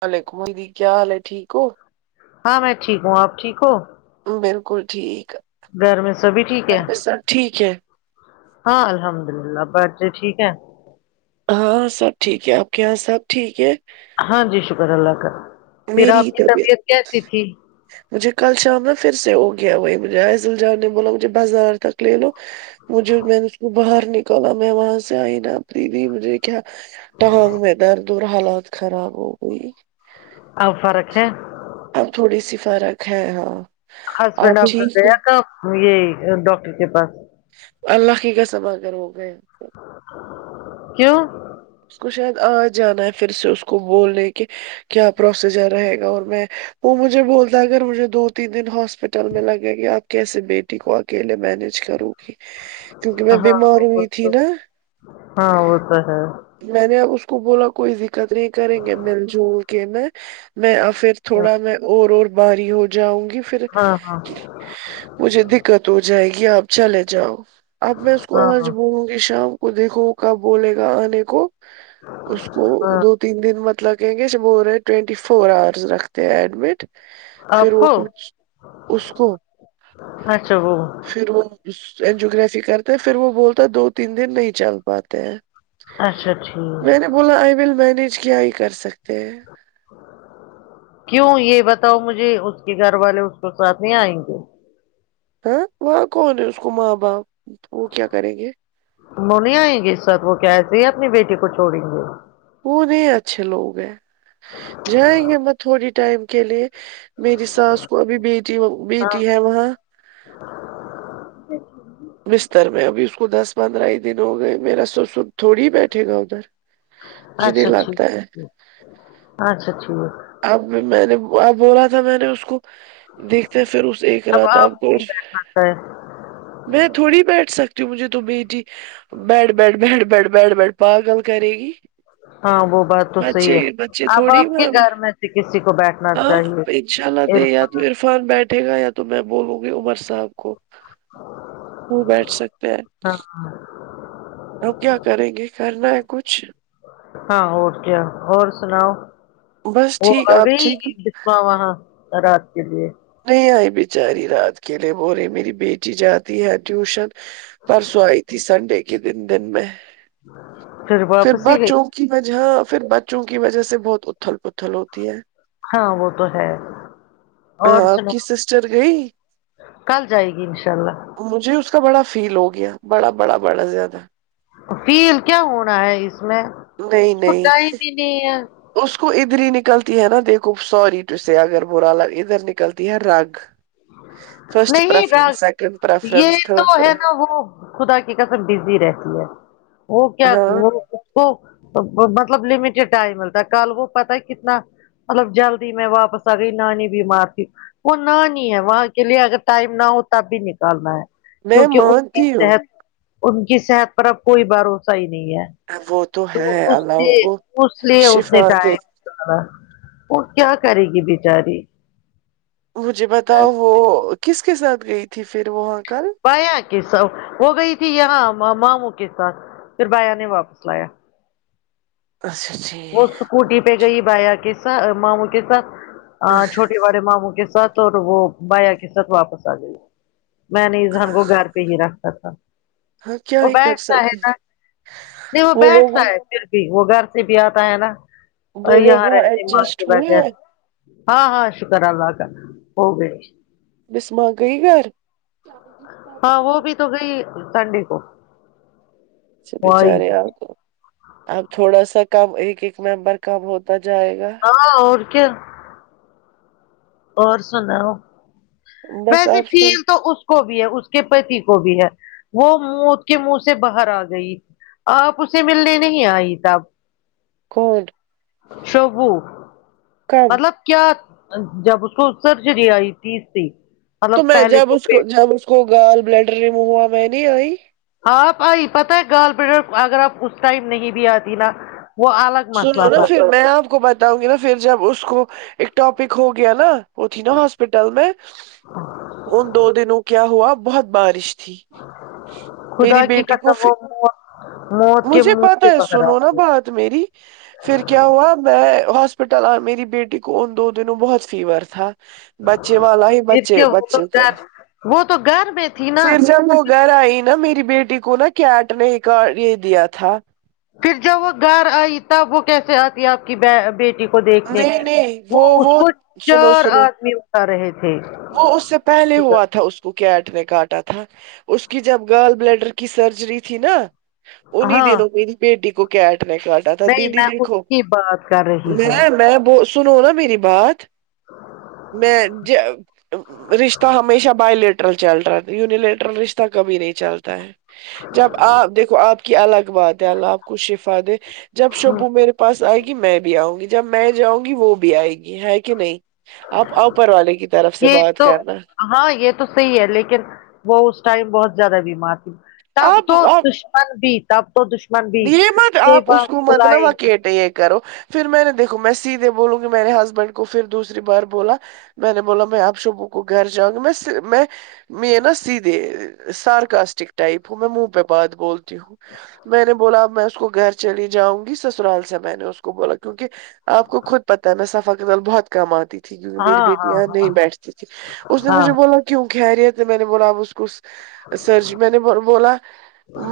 وعلیکم کیا حال ہے ٹھیک ہو ہاں میں ٹھیک ہوں آپ ٹھیک ہو بالکل ٹھیک گر میں سبھی ٹھیک گھر ہے پہ سب ٹھیک ہے ہاں الحمد للہ بچے ٹھیک ہے ہاں سب ٹھیک ہے آپ کے یہاں سب ٹھیک ہے ہاں جی شکر اللہ کا پھر میری ہی آپ کی طبیعت کیسی تھی مجھے کل شام میں فیر سے ہو گیا وہ مجے عض الجان نے بولا مجھے بازار تک لے لو مجھے میں نے اس کو باہر نکالا میں وہاں سے آئی نا ابی بھی مجھے کیا ٹانگ میں دردر حالات خراب ہو گئی اب فرق ہے اب تھوڑی سی فرق ہے ہاں ہسبینڈ آپ ڈاکٹر ٹھیک گیا تھا یے ڈاکٹر کے پاس اللہ کی قسم اگر ہو گئے تو کیوں اس کو شاید آ جانا ہے فیر سے اس کو بولنے کہ کیا پروسیزر رہے گا اور میں وہ مجھے بولتا ہے اگر مجھے دو تین دن ہاسپٹل میں لگے گی آپ کیسے بیت ٹی کو اکیلے مینج کروں گی کیونکی میں ہاں بیمار وہ ہوئی تھی تو نا ہاں وہ تو ہے میں نے اس کو بولا کوئی دقت نہیں کریں گے مل جل کے میں میں فیر تھوڑا میں اور اور باری ہو جاؤں گی فیر ہاں ہاں مجھے دکت ہو جائے گی آپ چلے جاؤ اب میں اس کو آج ہاں بولوں گی شام کو دیکھوں وہ کب بولے گا آنے کو اس کو ہاں دو تین دن مطلب کہیں گے رہے ٹوینٹی فور آورس رکھتے ہیں ایڈمٹ آپ فیر کو وہ کچھ اس کو اچھا وہ فیر وہ اجو گرافی کرتے ہیں فیر وہ بولتا دو تین دن نہیں چل پاتے ہیں اچھا ٹھیک میں نے بولا آئی ویل مینیج کیا ہی کر سکتے ہیں کیوں یے بتاؤ مجھے اس کے گھر والے اس کو ساتھ نہیں آئیں گے ہاں وہاں کون ہے اس کو ماں باپ وہ کیا کریں گے انو نئی آئیں گے اس واتھ وہ کیسے ہی اپنی بیٹی کو چھوڑیں گے وہ نہیں اچھے لوگ ہیں جائیں گے مت تھوڑی ٹائم کے لیے میری ساس کو ابھی بیٹی وہ ہاں بیٹی ہے وہاں بستر میں ابھی اس کو دس پندرہ ہی دن ہو گئے میرا سوسر تھوڑی ہی بیٹھے گا ادھر مجھے نہیں اچھا ٹھیک لگتا ہے اچھا ٹھیک اب میں نے اب بولا تھا میں نے اس کو دیکھتے فیر اس ایک کرا تھا آپ کو تا ہے میں تھوڑی بیٹھ سکتی ہوں مجھے تو بیٹی بیٹھ بیٹھ بیٹھ بیٹھ بیٹھ بیٹھ پاگل کرے گی ہاں وہ بات تو صحیح بچے ہے بچے اب تھوڑی آپ کے مانگ. گھر میں سے کسی کو بیٹھنا ہاں چاہیے انشاء اللہ دے یا تو عرفان بیٹھے گا یا تو میں بولوں گی عمر صاحب کو ج وہ بیٹھ سکتے ہیں ہاں ہم کیا کریں گے کرنا ہے کچھ ہاں اور کیا اور سناؤ بس وہ ٹھیک آپ ابھی ٹھیک اہاں رات کے لیے نہیں آئی بیچاری رات کے لیے ب رہے میری بیٹی جاتی ہے ٹیوشن پرسوں آئی تھی سنڈے کے دن دن میں پھر واپس ہی گئی بچوں کی وجہ پھر بچوں کی وجہ سے بہت اتھل پتھل ہوتی ہے ہاں وہ تو ہے اور آک سناؤ سسٹر گئی کل جائے گی ان شاء اللہ مجھے اس کا بڑا فیل ہو گیا بڑا بڑا بڑا زیادہ فیل کیا ہونا ہے اس میں نہیں اس کو نہیں ٹائم ہی نہیں ہے اس کو ادھر ہی نکلتی ہے نا دیکھو سوری ٹو س اگر بورا لگ ادھر نکلتی ہے رگ فرسٹ نہیں پرفرنس ڈاک سیکڈ یہ تو ہے نا وہ خدا کی کسم بزی رہتی ہے وہ کیا ہاں وہ کو مطلب لمیٹیڈ ٹائم ملتا ہے کل وہ پت ہے کتنا مطلب جلدی میں واپس آ گئی نانی بیمار تھی وہ نانی وہاں کے لیے اگر ٹائم نہ ہو تب بھی نکالنا ہے میں کیونکہ اس مانتی ہوں تحت ان کی صحت پر اب کوئی بھروسہ ہی نہیں ہے ابت تو اس لیے اس لیے اس شفا نے کہ دے ہے وہ کیا کرے گی بچاری مجھے بتاؤ وہ کس کے ساتھ گئی تھی پھر وہاں کل بایا کے س وہ گئی تھی یہاں ماموں کے ساتھ پھر بایا نے واپس لایا اچھا اچھ وہ اسکوٹی پہ گئی بایا کے س ماموں کے ساتھ ٹھیک چھوٹے بڑے ماموں کے ساتھ تو وہ بایا کے ساتھ واپس آ گئی میں نے اسان کو گھر پہ ہی رکھا تھا ہاں کیا وہ ہی کر بیھتا ہے سکتی ن نہیں وہ بیٹھتا ہے پھر بھی وہ گھر سے بھی آتا ہے نا اور وہ لوگ یہاں وہاں رہتے ماں ایڈجسٹ کے ہوئے بغیر ہیں، ہاں ہاں شکر اللہ کاا ہوگ بسماں گئی گھر ہاں وہ بھی تو گئی سنڈے کو وہی بچارے آ تو اب تھوڑا سا کم ایک ایک ممبر کم ہوتا جائے گا ہاں اور کیا اور سناو بس ویسے آپ کو فیل تو اس کو بھی ہے اس کے پتی کو بھی ہے وہ موت کے منہ سے باہر آ گئی آپ اسے ملنے نہیں آئی تب کون شبو کب مطلب کیا جب اس کوسرجری آئی تھی تھی تو مطلب میں پہلے جب تو اس کو پیٹ جب اس کو گال بلیڈ ریم ہوا میں نہیں آئی آپ آئی پتہ ہے گال بر اگر آپ اس ٹائم نہیں بھی آتی نا وہ الگ سنو مسئلہ نا تھا ھیر میں آپ کو بتاؤں گی نا تھر جب اس کو ایک ٹاپک ہو گیا نا وہ تھی نا ہاسپٹل میں ان دو دنوں کیا ہوا بہت بارش تھی میری خدا کی بیٹی کو قسم فی وہ موت موت کے مجھے منہ سے پتا ہے باہر آ سنو نا گئی بات میری پھر کیا ہوا میں ہاسپٹل میری بیٹی کو ان دو دنوں بہت فیور تھا بچے والا ہی پھر بچے کیا وہ تو بچے کا گھر وہ تو گھر میں تھی نا پھر جب وہ گر آئی نا میری بیٹی کو نا کیٹ نے یے دیا تھا پھر جب وہ گر آئی تب وہ کیسے آتی آپ کی بیٹی کو دیکھنے نہیں نہیں وہ وہ سنو سنو کر رہے تھے وہ اس سے پہلے ہوا تھا اس کیٹ نے کاٹا تھا اس کی جب گال بلیڈر کی سرجری تھی نا انی ہاں دنوں میری بیٹی کو کیٹ نےکا ٹا تھا نہیں دیدی میں اس دیکھو کی بات کر رہی میں ہوں میں بو سنو نا میری بات میں رشتہ ہمیشہ بائے لیٹ ٹرل چل رہا ینیلیٹرل رشتہ کبھی نہیں چلتا ہے جب آپ دیکھو آپ کی الگ بات ہے اللہ آپ کو شفا دے جب شبو میرے پاس آئے گی میں بھی آؤں گی جب میں جاؤں گی وہ بھی آئے گی ہے کی نہیں آپ اوپر والے کی طرف سے یے بات تو کرنا ہاں یے تو صحیح ہے لیکن وہ اس ٹائم بہت زیادہ بیمار تھی تب آپ تو دشمن بھی تب تو دشمن بھی یے مت یہ آپ اس بات کو مت نا بلائیں گے وکیٹ یے کرو فیر میں نے دیکھو میں سیدھے بولوں گی میرے ہسبینڈ کو پھر دوسری بار بولا میں نے بولا میں آپ شبو کو گھر جاؤں گی میں میں میں نا سیدھے سارکاسٹک ٹائپ ہوں میں منہ پے بات بولتی ہوں میں نے بولا اب میں اس کو گھر چلی جاوگی سسرال سے میں نے اس کو بولا کیونکہ آپ کو خود پتا ہے میں سفا کے نال بہت کم آتی تھی کیونکی میری ہاں بیٹی ہاں یہاں نہیں ہاں بیٹھتی تھی اس نے ہاں مجھے بولا کیوں خیریت ہے میں نے بولا اب اس کو سر جی میں نے بولا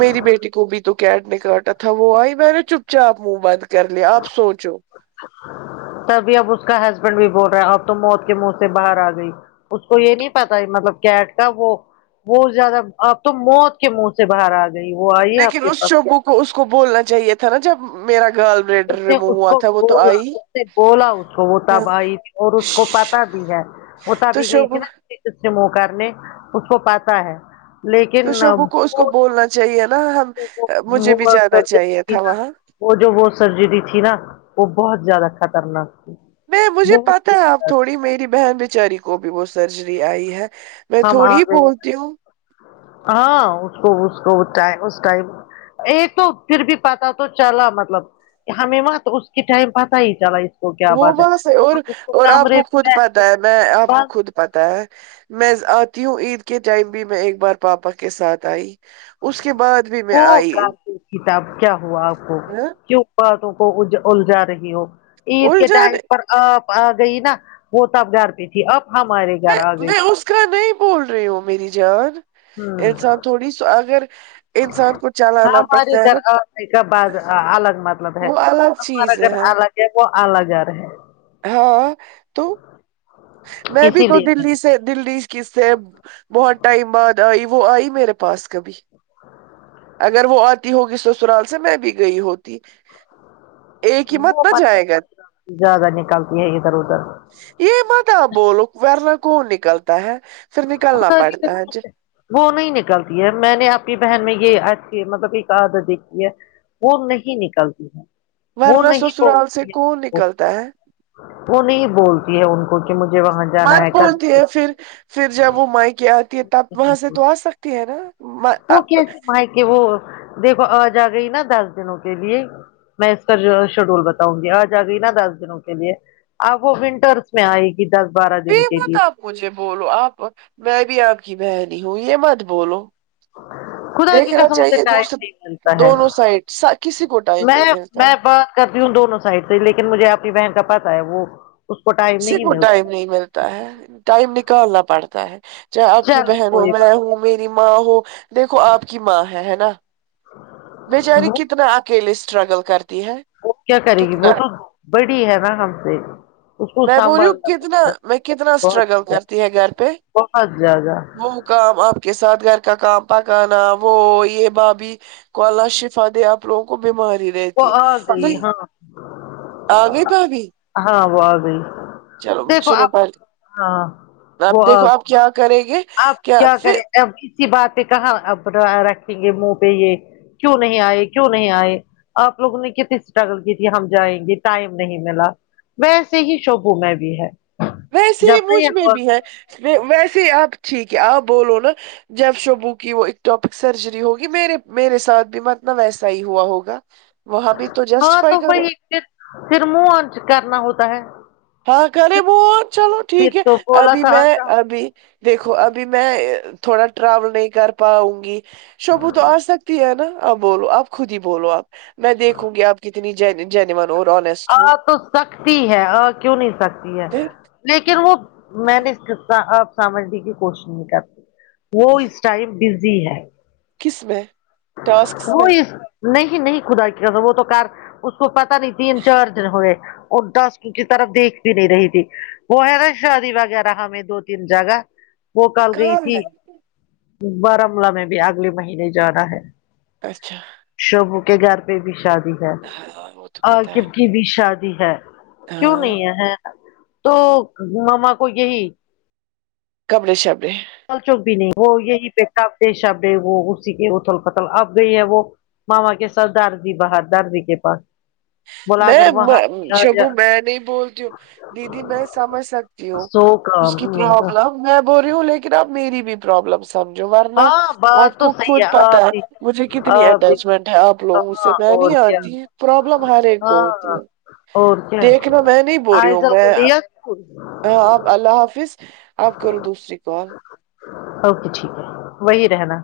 میری بیٹی کو بھی تو کیٹ نے کاٹا تھا وہ آئی میں نے چپ چاپ منہ بند کر لیا آپ سوچو تبھی اب اس کا ہسبینڈ بھی بول رہا ہے اب تو موت کے منہ سے باہر آ گئی اس کو یے نہیں پتا مطلب کیٹ کا وہ بہت زیادہ اب تم موت کے منہ سے باہر آ گ گیی وہ آئی ہے آپ لیکن کے اس پاس شوگو کو اس کو بولنا چاہیے تھا نا جب میرا گال اس بلیڈر نے ریمو اس ہوا کو تھا وہ تو بولا آئی اس نے بولا اس کو وہ ہاں ٹب ائی تھی اور اس کو شش، پتا بھی ہے وہ ٹب تو بی گئی تھی شبو نا سے منہ کرنے اس کو پتا ہے تو لیکن شبو کو اس کو وہ بولنا چاہیے نا ہم مجھے بھی وہ جانا سرجری چاہیے تھی تھا نا وہاں وہ جو وہ سرجری تھی نا وہ بہت زیادہ خطرناک تھی نہیں مجھے پتا بہت ہے آپ تھوڑی میری بہن بیچاری کو بھی وہ سرجری آئی ہے میں ہم آ تھوڑی گئے ہیں بولتی ہوں ہاں اس کو اس کو اس ٹائم ایک تو پھر بھی پتا تو چلا مطلب ہمیں وہاں تو اس کے ٹائم پتا ہی چلا اس کو کیا وہ بات وہا سے ہے اور اس اور آپ کمرے کو خود میں پتا ہے میں آپ کو بس خود پتا ہے میں آتی ہوں عید کے ٹائم بھی میں ایک بار پاپا کے ساتھ آئی اس کے بعد بھی میں وہ آئی کارتی تھی تب کیا ہوا آپ کو کیوں باتوں کو الجا رہی ہو عید کے الجھان ٹائم میں پر آپ آ گئی نا وہ توب گر پے تھی اب ہمارے گر آ گئی میں تھی اس کا نہیں بول رہی ہو میری جان انسان ہوں تھوڑی س اگر انسان کو چلالا پڑتا ہے نا بعد الگ مطلب ہے وہ الگ ہمارا چیز ہے گر ہاں الگ ہے وہ الگ گر ہے ہاں تو میں بھی اسی تو لیے میں نے دلی سے دلی کس سے بہت ٹائم بعد آئی وہ آئی میرے پاس کبھی اگر وہ آتی ہوگی سسرال سے میں بھی گئی ہوتی ایک ہی وہ نہ مت جائے گا زیادہ نکلتی ہے ادھر ادھر یے مت آپ بولو ورنا کون نکلتا ہے فیر نکلنا خدا کی پڑتا ہے اج قسم وہ نہیں نکلتی ہے میں نے اپنی بہن میں یے اچھی مطلب ایک عادت دیکھی ہے وہ نہیں نکلتی ہے وہ ورنہ نہیں سسرال سے بولتی ہے کون نکلتا ہے وہ نہیں بولتی ہے ان کو کہ مجھے وہاں جانا مت کل بولتی ہے فیر فیر جب وہ مائکے آتی ہے تب وہاں سے تو آ سکتی ہے نا م- وہ آ- کہتی بھای کہ وہ دیکھو آ جا گئی نا دس دنوں کے لیے میں اس کا جو شیڈول بتاؤں گی آج آ گئی نا دس دنوں کے لیے آپ وہ ونٹرس میں آئے گی دس بارہ دن یہ کے مت لیے آپ مجھے بولو آپ میں بھی آپ کی بہن ہوں یے مت بولو خدا کی دیکھنا قسم اسے چاہیے ٹائم دوسر نہیں ملتا ہے دونوں سائڈ کسی کو ٹائم میں نہیں ملتا میں بات کرتی ہوں دونوں سائڈ سے لیکن مجھے اپنی بہن کا پتا ہے وہ اس کو ٹائم اسی نہیں کو ملتا ٹائم نہیں ملتا ہے ٹائم نکالنا پڑتا ہے چاہے آپ کی چلو بہن ہو کوئی میں بات ہوں میری ماں ہو دیکھو آپ کی ماں ہے ہے نا بچاری وہ کتنا اکیلے سٹراگل کرتی ہے وہ کیا کرے گی وہ کتنا تو بڑی ہے نا ہم سے اس کو میں بول ہو سنبھالنا پڑے کتنا گا میں کتنا بہت اسٹرگل زیادہ، کرتی ہے گر پے بہت زیادہ کام آپ کے ساتھ گھر کا کام پکانا وہ یے بابی کو اللہ شفا دے آپ لوگوں کو بیماری وہ رہتی آ ہے گئی نہیں ہاں آ گئی بھابھی ہاں وہ آ گئی چلو دیکھو سنو آپ پہلے ہاں آپ وہ آ دیکھو آپ کیا کریں گے آپ کیا کریں ا اسی بات پے کہاں اب رکھیں گے منہ پے یے کیوں نہیں آئے کیوں نہیں آئے آپ لوگوں نے کتنی اسٹرگل کی تھی ہم جائیں گے ٹائم نہیں ملا ویسے ہی شبوں میں بھی ہے ویسے ہی جب مجھ میں یہ بھی ہے ویسے ہی آپ ٹھیک ہے آپ بولو نا جب شبو کی وہ ٹاپک سرجری ہوگی مے میرے ساتھ بھی مت نا ویسا ہی ہوا ہوگا وہاں بھی تو جسٹیفائی کرو فیر منہ آنچ کرنا ہوتا ہے ہاں کرے بو چلو پھر ٹھیک ہے تو بولا ابھی تھا میں ابھی دیکھو ابھی میں تھوڑا ٹراول نہیں کر پاؤں گی شبو تو آ سکتی ہے نا آپ بولو آپ خود ہی بولو آپ میں دیکھوں گی آپ کتنی جین جینون اور اون آ تو سکتی ہے آ کیوں نہیں سکتی ہے پھر لیکن وہ میں نے سمجا آپ سمجھنے کی کوشش نہیں کرتی وہ اس ٹائم بزی ہے کس میں ٹاسکس وہ میں اس نہیں نہیں خدا کسم وہ تو کار اس کو پتا نہیں تین چار ہوئے اور ڈسک کی کی طرف دیکھ بھی نہیں رہی تھی وہ ہے نا شادی وغیرہ ہمیں دو تین جگہ وہ کال گئی کہاں تھی ہے بارامولہ میں بھی اگلے مہینے جانا ہے اچھا شبو کے گر پے بھی شادی ہے [unintelligible] آ کیب کی بھی شادی ہے کیوں ہاں نہیں ہے تو مما کو یہی کبڑے شبڑے پل چوک بھی نہیں وہ یہی پے کبڈے شبڈے ہے وہ اسی کے اتھل پتھل اب گئی ہے وہ ماما کے ساتھ دارزی باہر دارزی کے پاس بلا میں کر وہاں شبو میں نہیں بولتی ہوں دیدی میں سمجھ سکتی ہوں سو کام اس کی پرابلم میں بول رہی ہوں لیکن اب میری بھی پرابلم سمجھو ورنہ ہاں بات آپ تو کو خود صحیح ہے پتہ آپ بھی مجھے کتنی آپ بھی اٹیچمنٹ ہے آپ لوگو سے کہاں میں نہیں اور آ کیا تی پورا بلم ہر ایک کو ہو تی ہاں ہے اور کیا دیکھنا میں نہیں بول رہی ہوں آئزل میں [unintelligible] ہاں آپ اللہ حافظ آپ کرو دوسری کال اوکے ٹھیک ہے وہی رہنا